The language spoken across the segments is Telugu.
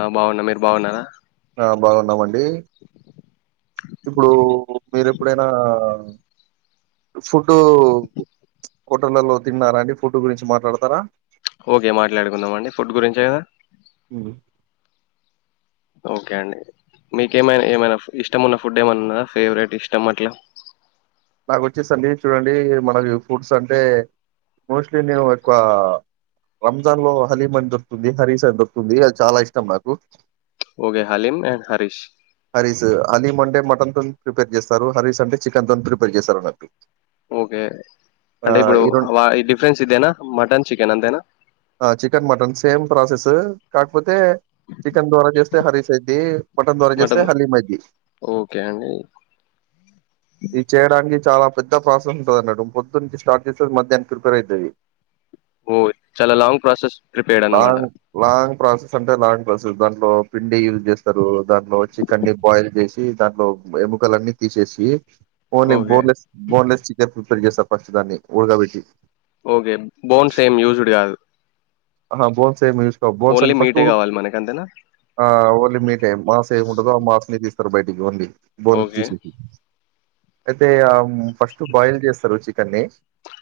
ఆ బాగున్నా మీరు బాగున్నారా ఆ బాగుంద మం అంటే ఇప్పుడు మీరు ఎప్పుడైనా ఫుడ్ ఉహు కోటలలో తిన్నారా అండి ఫుడ్ గురించి మాట్లాడతారా ఓకే మాట్లాడుకుందాం అండి ఫుడ్ గురించే కదా ఓకే అండి, మీక ఏమైనా ఏమైనా ఇష్టం ఉన్న ఫుడ్ ఏమైన్నా ఉన్నా ఫేవరెట్ ఇష్టం అట్ల నాకు వచ్చేసి అండి చూడండి మనది ఫుడ్స్ అంటే, మోస్ట్లీ నేను ఒక్క రంజాన్ లో హలీమన్ దొరుకుతుంది హరీసన్ దొరుకుతుంది, అది చాలా ఇష్టం నాకు ఓగే హలీం అండ్ హరీష్ హరీస్ అలీం అంటే మటన్ తో ప్రిపేర్ చేస్తారు, హరీస్ అంటే చికెన్ తో ప్రిపేర్ చేస్తారు అన్నట్టు ఓకే ఆ అంటే ఇప్పుడు ఈ రెండు డిఫరెన్స్ ఇదేనా మటన్ చికెన్ అంతేనా ఆ చికెన్, మటన్ సేమ్ ప్రాసెస్ కాకపోతే చికెన్ ద్వారా చేస్తే హరీస్ అయింది మటన్ హలిమది ఓకే అండి ఇది చేయాడానికి చాలా పెద్ద ప్రాసెస్ ఉంటంది అన్నడు పొద్దుంచి స్టార్ట్ చేసేది మధ్యాహ్నికి ప్రిపేర్ అవుతది ఓ చాలా లాంగ్ ప్రాసెస్ ప్రిపేర్డ్ అన్నమాట లాంగ్ లాంగ్ ప్రాసెస్ అంటే లాంగ్ క్లాస్స్ దాట్లో పిండి యూజ్ చేస్తారు దానిలో వచ్చి గే బాయిల్ చేసి దాంట్లో ఎముకలన్నీ తీసేసి ఓకే బోన్లేస్ బోన్లేస్ చికెన్ చేస ఫిస్ట్ దాన్ని ఉడకపెట్టి ఓకే బౌన్సేమ్ యూస్డ్ కాదు ఆహ బోన్సేమీ బోన్స్ ఓన్లీ అని ఫస్ట్ మీటే కావాలి మనకి అంతేనా అ ఓన్లీ మీ టై మాస ఏమి ఉంటదుో ఆ మాస్ ని తీ బయటికి ఉంది బౌల్ ఓకే తీసేటి అయితే ఫస్ట్ బాయిల్ చేస్తారు చికెన్ని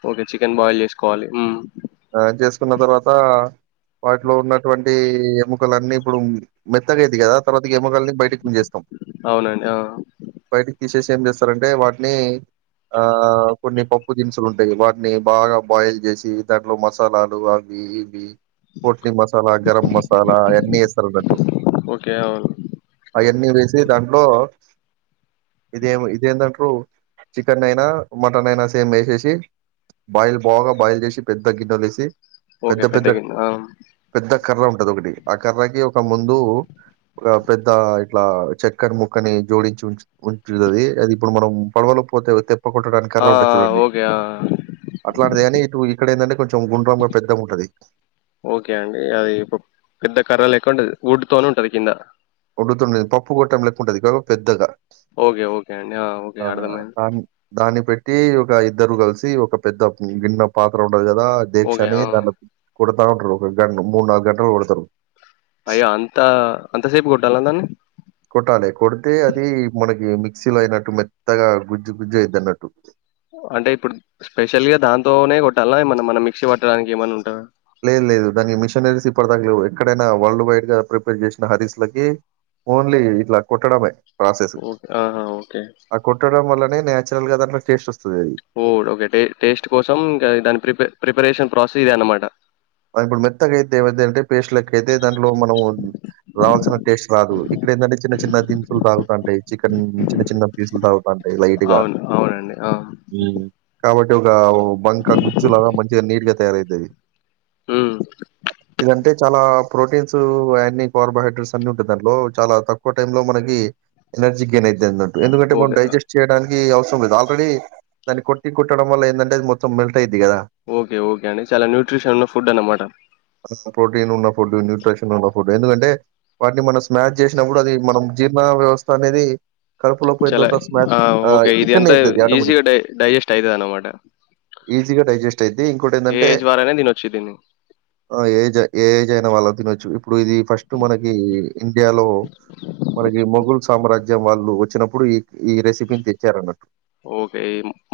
ఓకే చికెన్ బాయిల్ చేసుకోవాలి మ్ తరువాత వాటిలో ఉన్నటువంటి ఎముకలన్నీ ఇప్పుడు మెత్తగైది కదా తర్వాత ఎముకలని బయటికు చేేస్తాం అవునండి ఆ బయటికి తీసేసి ఏం చేస్తారంటే వాటిని ఆ కొన్ని పప్పు దినుసులు ఉంటాయి వాటిని బాగా బాయిల్ చేసి దాంట్లో మసాలాలు అవి ఎపి పోట్నీ మసాలా గరం మసాలా అవన్నీ వేస్తారున్నట్టు ఓకే అవును అవన్నీ వేసి దాట్ [unintelligible] ఇదేమి ఇదేంటారు చికెన్ అయినా మటన్ అయినా సేమ్ వేసేసి బాయిల్ బాగా బాయిల్ చేసి పెద్ద గిన్నెలు తీసి ఓకే పెద్ద గిన్న కర్ర ఉంటది ఒకటి ఆ కర్రకి ఒక ముందు ఒక పెద్ద ఇట్లా చెక్కని ముక్కని జోడించి ఉ ఉంటుది అది ఇప్పుడు మనం పడవలో పోతే కొట్టడానికి ఆ కర్ర ఉంటుంది ఆ, చూడండి ఓకే ఆ అట్లాంటిది కాని ఇటు ఇక్కడ ఏంటంటే కొంచె గుండ్రాగ పెద్ద ఉ ఉంటది ఓకే అండి అది ఇ పెద్ద కర్ర లెక్క ఉంటంది వుడ్ తోని ఉంటది కింద వుడ్ తోని పప్పు గట్ట ఉంటుది పెద్దగా ఓకే ఓకే అండి ఓకే ఆ అర్థం అయ్యింది దాన్ని దాన్ని పెట్టి ఒక ఇద్దరు కలిసి ఒక పెద్ద గిన్నె పాత్ర ఉంటది కదా ఓకే. డెయిషని ఆ! దాని కొడతా ఉంటారు ఒక గంట మూడు నాలుగు గంటలు కొడతారు అయ్యో అంత అంతసేపు కొట్టాల దాన్ని కొట్టాలి కొడితే అది [unintelligible] మెత్తగా గుజ్జ గుజ్జు అయితనట్టు అంటే ఇప్పుడు స్పెషల్ గా దాంతోనే కొట్టాలనా ఏమన మన మిక్సీ వాట్టడానికి ఏమన్నా ఉంటే లేదు లేదు దాని మిషన్ వేసి కోరడానికి లేవు ఎక్కడైన వరల్డ్ వైల్డ్ గా ప్రిపేర్ చేసిన ఆర్టిస్టులకే ఓన్లీ కుట్టటమే ప్రాసెస్ ఓకే. ఆహా! ఓకే. ఆ కోట్టడం వల్లనే నే [unintelligible] ఓ ఓకే టేస్ట్ కోసం ఇంకా దాని ప్రిప ప్రిపరేషన్ ప్రాసె [unintelligible] అనమాట ఇప్పుడు మెత్తగా అయితే ఏ అంటే పేస్ట్ లెక్క అతే దాంలో మనము రావాల్సిన టేస్ట్ రాదు ఇక్కడ ఏంటంటే చిన్న చిన్న దిన్సులు తాగుతాంటయి చికెన్ చిన్న చిన్న పీసులు తాగుతా [unintelligible] లైట్ గా అవును. అవునండి. ఆ! కాబట్టి ఒక బంక గుజ్జులాగా మంచిగా నీట్గా తయారైతది హ్మ్. ఇదంతే చాలా ప్రోటీన్స్ యాంటీ కార్బోహైడ్రేట్స్ అన్ని ఉంటాయి దాంలో చాలా తక్కువ టైమ్ లో మనకి ఎనర్జీ గెయిన్ అయ్యితది ఎందుకు కంటే మనం ఓకే. డైజెస్ట్ చేయడానికి అవసరం లేదు ఆల్రెడీ దన్ని కొట్టి కుట్టడం వల్ల ఏంటంటే మొత్తం [unintelligible] ఓకే ఓకే అండి చాలా న్యూట్రిషన్లు ఫుడ్ అన్న మాట నిన్ ఉన్న ఫుడ్ న్యూట్రిషన్ ఉన్న ఫుడ్ ఎందుకంటే వాటిని మనం స్మాష్ చేసినప్పుడు అది మనం జీర్ణ వ్యవస్థ అనేది కడుపులో పోయిన చాలా తర్వాత స్మాష్ ఆ ఆహ్, ఓకే ఇది ఇక్కడనే అంతా అయిద్దది ఆటోమేటిక్. ఈజీగా డై డైజెస్ట్ ఐతది అన్నమాట ఈజీగా ఏ ఏజ్ వారు ఐన తినచ్చు ఆ ఏజే ఏ జైనా వాళ్ళక్ తినచ్చు ఇప్పుడు ఇది ఫస్ట్ మనకి ఇండియాలో మనకి మొగుల్ సామ్రాజ్యం వాళ్ళు వచ్చినప్పుడు ఈ ఈ రెసిపీని తెచ్చారన్నట్టు. ఓకే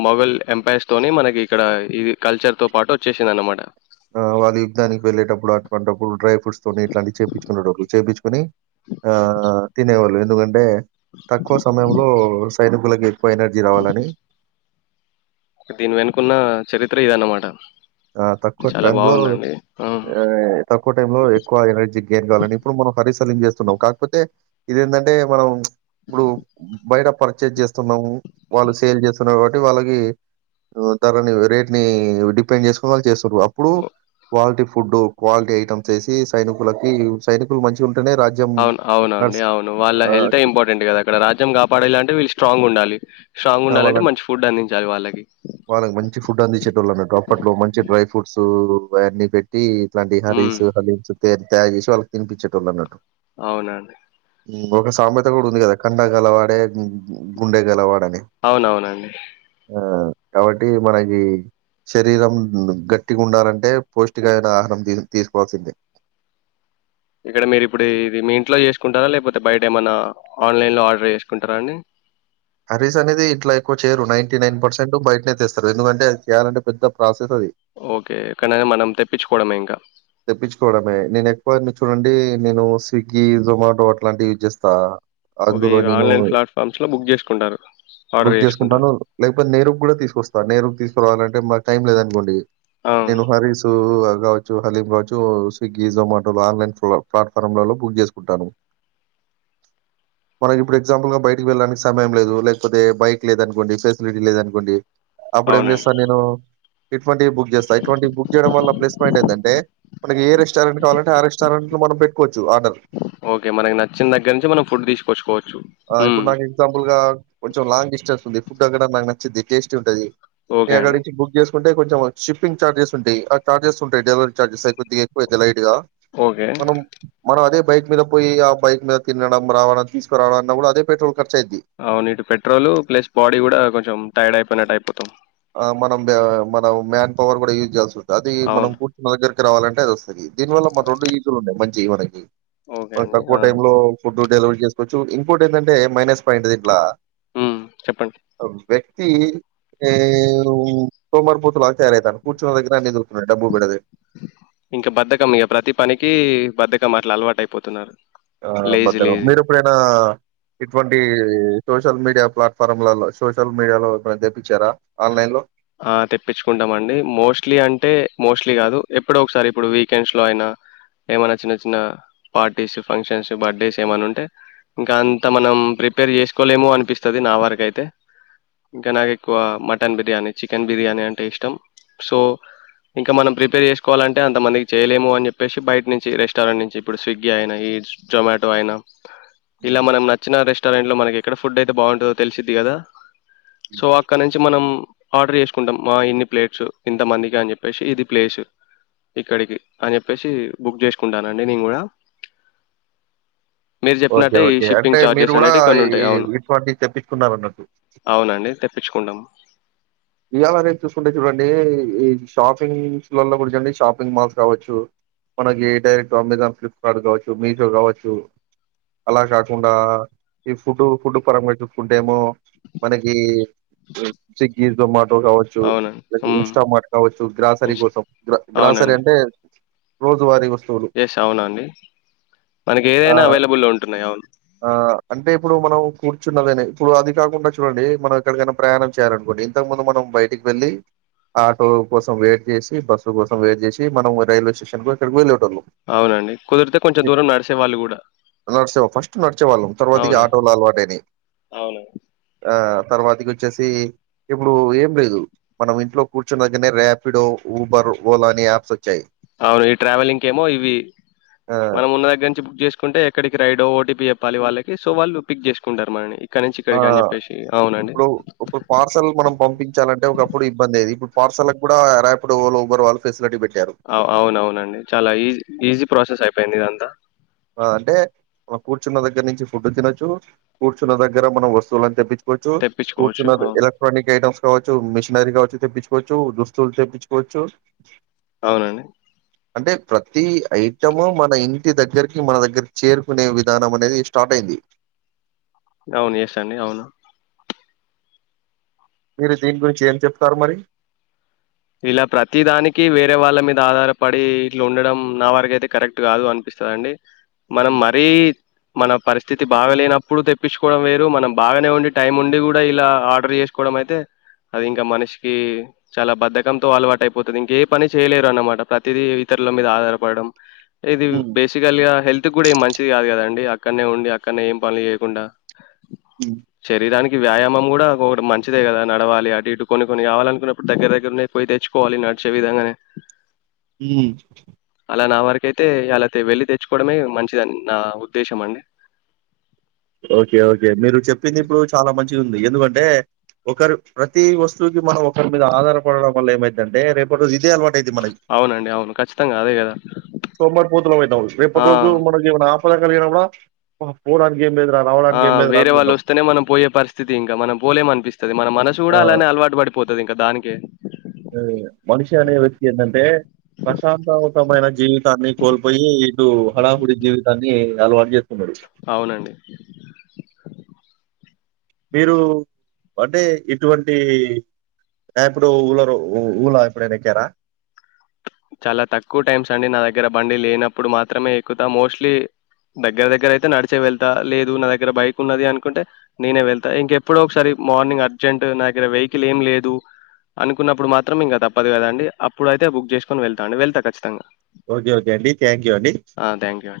మొఘల్ ఎంపైర్స్ తోని మనకి ఇక్కడ ఇది కల్చర్ తో పాటు వచ్చేసింది అన్నమాట ఆ వాళ్ళు యుద్దనికి వెళ్లేటప్పుడు అటువంటిప్పుడు డ్రై ఫ్రూట్స్ తోని ఇట్లాంటివి చేయించుకునేటోళ్లు చేపించుకోని ఆ తినేవాళ్ళు ఎందుకన్ బె తక్కువ సమయంలో సైనికులకు ఎక్కువ ఎనర్జీ రావాలని దీని వెనుకున్న చరిత్ర ఇది అన్నమాట ఆ తక్కువ టైం లో ఆ తక్కువ టైం లో ఎక్కువ ఎనర్జీ గెయిన్ కావాలని ఇప్పుడు మనం హరీష్ అంత లీన్ చేస్తున్నాం కాకపోతే ఇదేంటంటే మనం ఇప్పుడు బైటప్ పర్చేస్ చేస్తున్నాము వాళ్ళు సేల్ చేస్తున్నారు కాబట్టి వాళ్ళకి ధరని రేట్ ని డిపెండ్ చేసు వాల్ చేస్ రు అప్పుడు ఓ- క్వాలిటి ఫుడ్ క్వాలిటీ ఐటమ్స్ వేసి సైనికులకి సైనికులు మంచి గున్ అవును అవున అండి అవును వాళ్ళ ఆహ్, హెల్తే ఇంపార్టెంట్ కదా అక్కడ రాజ్యం కాపాడేలాన్ అంటే వీళ్ళు స్ట్రాంగ్ ఉండాలి స్ట్రాంగ్ ఉండాలంటే లవలన్ మంచి ఫుడ్ అందించాలి వాళ్ళకి వాళ్ళకి మంచి ఫుడ్ అందించేటోళ్లు అన్నట్టు అప్పట్లో మంచి డ్రై ఫ్రూట్స్ ఉ బయఅన్ని పెట్టి ఇట్లాంటి ఉమ్, హరీస్ హలీమ్స్ పేరు తయారు చేసి వాళ్ళకి తినిపించేటోళ్లు అన్నట్టు అవునండి ఉ ఒక సామెత కూడా ఉంది కదా కండ గలవాడే గుండె గలవాడని అవునవునండి ఆ కాబట్టి మనకి శరీరం గట్టిగా ఉండాలంటే పౌష్టికమైన ఆహరం తీ తీసుకోవాల్సిందే ఇక్కడ మీరు ఇప్పుడు ఇది మీ ఇంట్లో చేసుకుంటారా లేకపోతే బయట ఏమన్నా ఆన్లైన్లో ఆర్డర్ చేసుకుంటారా అండి హరీస్ అనేది ఇట్లా ఎక్కువ చేయరు నేనేటీ నైన్ పెర్చెంట్ బయటనే తెస్తారు ఎందుకంటే అది చేయాలంటే పెద్ద ప్రాసెస్ అది ఓకే ఎక్కనైనా మనం తెప్పించుకోవడమే ఇంకా ఓయ్ అన్ని చూడండి నేను స్విగ్గి జొమాటో అట్లాంటివి యూజ్ చేస్తా ఓకే అందులో ఈ నేను ఆన్లైన్ ప్లాట్ఫామ్స్లో బుక్ చేసుకుంటారు ఆర్డర్ బుక్ చేసుకుంటాను చేసుకుంటారు లేకపోతే నేరుగ్ కూడా తీసుకొస్తా వ నేరుకు తీసురావాలంటే మాక్ టైం లేదు అనుకోండి ఆ. నేను హరిసు అక్ రావచ్చు హాలీబాజు స్విగ్గీ జొమాటో ఆన్లైన్ ఫులో ప్లాట్ఫార్మ్లలో బుక్ చేసుకుంటారు మనకి ఇప్పుడు ఎగ్జాంపుల్ గా బయటకి వెళ్ళడానికి సమయం లేదు లేకపోతే బైక్ లేదనుకోండి ఫెసిలిటీ లేదనుకోండి అప్పుడు ఏం అవునండి చేస్తా నేను ఇటువంటి బుక్ చేస్తా ఇటువంటి బుక్ చేయడం వల ప్లస్ పాయింట్ ఎన్ మనకి ఏ రెస్టారెంట్ కావాలంటే ఆ రెస్టారెంట్ మనం పెట్టుకో ఓకే మనకి నచ్చిన దగ్గర నుంచి మనం ఫుడ్ తీసుకొచ్చుకోవచ్చు ఆహ్, ఇప్పుడు మ్ నాకు ఎగ్జాంపుల్‌గా కొంచెం లాంగ్ డిస్టెన్స్ ఉంది. ఫుడ్ అక్కడ నాకు నచ్చది టేస్టీ ఉంటాది ఓకే అండి గగాడించి బుక్గి చేస్ అంటే కొంచెం షిప్పింగ్ చార్జెస్ ఉంటాయి ఆ చార్జెస్ ఉంటాయీ డె చార్జె సైకుద్దిగాక్కువ లైట్ గా ఓకే మన మనం అదే బైక్ మీద పోయి ఆ బైక్ మీద తినడం, రావడం తీసుకురావడం అన్న కూడా అదే పెట్రోల్ ఖర్చయిద్ది. అవును ఇటు పెట్రోల్ ప్లస్ బాడీ కూడా కొంచెం టైర్డ్ అయిపోయినట్టు అయిపోతాం ఆ మనం మనం మ్యాన్ పవర్ కూడా యూజ్ చేస్ అది మనం అవును పూట్టనా దగ్గర రావాలంటే దీనివల్ల రెండు ఈజలు ఉన్నాయి మంచి జీవన కి ఓకే మ అండి తక్కువ ఆ! టైమ్ లో ఫుడ్ డెలివరీ చేసుకోచ్చు ఇంపుట్ ఏంటంటే మైనస్ పాయింట్ ఇట్లా హ్మ్ చెప్పండి అంబేక్ తీ ఏ నువు సోమారుపోతువా ఇంకా బద్దకంలే ఇంకా ప్రతి పనికి బద్దక కం అట్ల అలవాటు అయిపోతున్నారు ఆ లేజీ బద్దకం లేజీ మీరు ఎప్పుడైనా ఇటువంటి ఈ సోషల్ మీడియా ఫ్లాటఫార్మలలో సోషల్ మీడియాలో ఎప్పుడన్నా తెప్పించారా ఆన్లైన్లో ఆ తెప్పించుకుంటామండి మోస్ట్లీ అంటే మోస్ట్లీ కాదు ఎప్పుడో ఒకసారి ఇప్పుడు వీకెండ్స్ లో అయినా ఏమైనా చిన్న చిన్న పార్టీస్ ఫంక్షన్స్ బర్త్డేస్ ఏమైన్నా ఉంటే ఇంకా అంత మనం ప్రిపేర్ చేసుకోలేమో అనిపిస్తంది నా వరకు అయితే ఇంకా నాకు ఎక్కువ మటన్ బిర్యానీ చికెన్ బిర్యానీ అంటే ఇష్టం సో ఇంకా మనం ప్రిపేర్ చేసుకోవాలంటే అంతమందికి చేయలేము అని చెప్పేసి బయట నుంచి రెస్టారెంట్ నుంచి ఇప్పుడు స్విగ్గీ అయినా ఈజ్ జొమాటో అయినా హ్మ్. ఇలా మనం నచ్చిన రెస్ట్ రెస్టారెంట్ లో మనకి ఎక్కడ ఫుడ్ అయితే బాగుంటుందో తెలిసిది కదా సో అక్కడ నుంచి మనం ఆర్డర్ చేసుకుంటాం మా ఇన్ని ప్లేట్స్ ఇంతమందికి అని చెప్పేసి ఇది ప్లేసు ఇక్కడికి అని చెప్పేసి బుగ్ చేసుకుంటానండి నేను కూడా మీరు ఓకే చెప్పినట్టే ఈ ఓకే అంటే షిప్పింగ్ మీరు ఛార్జెస్ కూడా అనేటివి కొన్ని ఈ ఉంటాయి అవును ఇటువంటి తెపించికున్నారానట్టు కుండమ్ ఇయాల రేపు చూసుకుంటే చూడండి ఈ షాపింగ్స్ లలో గురించండి షాపింగ్ మాల్స్ కావచ్చు మనకి డైరెక్ట్ అమజాన్ ఫ్లిప్కార్ట్ కావచ్చు మీషో కావచ్చు అలా కాకుండా ఈ ఫుడ్ ఫుడ్ పరంగా చూసుకుంటే ఏమో మనకి స్విగ్ ఇస్ దా మార్ పోగ్ కావచ్చు అవునండి ఉమ్, ఇన్స్టామార్ట్ కావచ్చు గ్రాసరీ ఇన్స్- కోసం గ్రాసరీ అవునండి అంటే రోజువారీ వస్తు ఎస్ అవునండి మనకి ఆ ఏదైనా అవైలబుల్లో ఉంటున్నాయి అవును. కూర్చున్నాదే అనే ఇప్పుడు అది కాకుండా చూడండి మనం ఎక్కడికైనా ప్రయాణం చేయలనుకోండి. ఇంతకు ముందు మనం బయటికి వెళ్లి ఆటో కోసం వెయిట్ చేసి బస్సు కోసం వెయిట్ చేసి మనం రైల్వే స్టేషనకు ఎక్కడికో వెల్లె టోల్లు అవునండి కుదిరితే కొంచెం దూరం నడిసే వాళ్ళు కూడా హు నడుసేవ్ ఫస్ట్ నడిచేవాళ్ళం తర్వాత అవునండి ఆటోలు అలవాట్ అయినాయి అవును ఆ తర్వాతకీ వచ్చేసి ఇప్పుడు ఏం లేదు మనం ఇంట్లో కూర్చున్నగానే రాపిడో ఉబర్ ఓలా అని యాప్స్ వచ్చాయి అవును ఈ ట్రావెలింగ్కి ఏమో ఇవి ఆ మనం ఉన్న దగ్గర నుంచి బుక్ చేసు కుంటే ఎక్కడికి రైడో ఓటీపీ చెప్పాలి వాళ్ళకి సో వాళ్ళు పిక్ చేసుకుంటారు మనని ఇక్కడ నుంచి ఆ ఇక్కడికి అని చెప్పేసి అవునండి ఇప్పుడు ఒక పార్సల్ మనం పంపించాలంటే ఒకప్పుడు ఇబ్బందైయేది ఇప్పుడు పార్సల్లకు కూడా రాపిడో వాళ్ళు ఉబర్ వాల్లు ఫెసిలిటీ పెట్ ఆ అవునవునండి చాలా ఈజీ ఈజీ ప్రాసెస్ అయిపోయింది ఇదంతా ఆ అంటే ఆ కూర్చున్న దగ్గర నుంచి ఫుడ్ తినొచ్చు కూర్చున్న దగ్గర మనం వస్తువులన్ని తెప్పించ్ కొచ్చు తెప్పించుకోవచ్చు కూర్చున్నది అవును ఎలక్ట్రానిక్ ఐటమ్స్ కావచ్చు మిషి మ్యాగీ కావచ్చు తెప్పించుకోవచ్చు దుస్తువులు తెప్పించుకోవచ్చు. అవునండి. అంటే ప్రతి ఐటము మన ఇంటి దగ్గర్కే కి మన దగ్గర చేరుకునే విధానం అనేది స్టాప్ అయింది. అవును ఎస్ అండి అవును. మీరు దీని గురించి ఏం చెప్తారు మరీ ఇలా ప్రతి దానికి వేరే వాళ్ళ మీద ఆధారపడి ఇట్లా ఉండడం నా వారికయితే కరెక్ట్ కాదు అనిపిస్తదీ అండి. మనం మరీ మన పరిస్థితి బాగాలేనప్పుడు తెప్పించుకోవడం వేరు మనం బాగానే ఉండి టైం ఉండి కూడా ఇలా ఆర్డర్ చేసుకోవడం అయితే అది ఇంకా మనిషికి చాలా బద్దకం. కంతో అలవాటు అయిపోతుంది ఇంక ఏ పని చేయలేరు అన్నమాట ప్రతిదీ ఇతరుల మీద ఆధారపడడం. ఇది ఉమ్, బేసికల్ గా హెల్త్ కూడా మంచి ది కాదు కదండి అక్కడనే ఉండి అక్కడనే ఏం పనులు చేయకుండా ఉమ్, శరిరానికి వ్యాయామం కూడా ఒకటి మంచిదే కదా నడవాలి అటు ఇటు కొన్ని కొన్ని కావాలనుకున్నప్పుడు దగ్గర దగ్గరనే పోయి తెచ్చుకోవాలి నడిచే విధంగానే ఊ కైతే అలా అయితే వెళ్ళి తెచ్చుకోవడమే మంచిదని నా ఉద్దేశం అండి. ఓకే ఓకే మీరు చెప్పింది ఇప్పుడు చాలా మంచిగుంది ఎందుకంటే ఒకరు ప్రతి వస్తువుకి మనం ఒకరి మీద ఆధారపడడం వల్ల ఏమైతుంటే రేపటి రోజు అదే అలవాటయిద్ధి మనకి అవునండి అవును ఖచ్చితంగా అదే కదా సోమరిపోతులం అయితం ఆ! రేపటి రోజు మనకి ఏమైనా ఆప [unintelligible] ఏం లేదు ఆ! రావడానికి ఏం వేరే లేదురానుకుంటాం వాళ్ళొస్తేనే మనం పోయే పరిస్థితి ఇంకా. మనం పోలేమనిపిస్తది. మన మనసు ఆ గూడా అలానే అలవాటు పడిపోతది ఇంకా దానికే. ఆ మనిషి అనే వ్యక్తి ఏంటంటే ప్రశాంతవంతమైన జీవితాన్ని కోల్పోయి ఇప్పుడు హడావుడి జీవితాన్ని అలవాటు చేసుకో అవును అండి మీరు అంటే ఇటువంటి ఇప్పుడు ఊళరు ఊళ ఎప్పుడైనా ఎక్కారా చాలా తక్కువ టైమ్స్ అండి నా దగ్గర బండి లేనప్పుడు మాత్రమే ఎక్కుతా మోస్ట్లీ దగ్గర దగ్గర అయితే నడిచే వెళ్తా లేదు నా దగ్గర బైక్ ఉన్నది అనుకుంటే నేనే వెళ్తా ఇంకెప్పుడో ఒకసారి మార్నింగ్ అర్జెంట్ నా దగ్గర వెహికల్ ఏం లేదు అనుకున్నప్పుడు మాత్రం ఇంకా తప్పదు కదా అండి అప్పుడు అయితే బుక్ చేసుకు కని వెళ్తాడి వెళ్త ఖచ్చితంగా ఓకే ఓకే అండి థ్యాంక్ యూ అండి ఆ! థ్యాంక్ యూ అండి.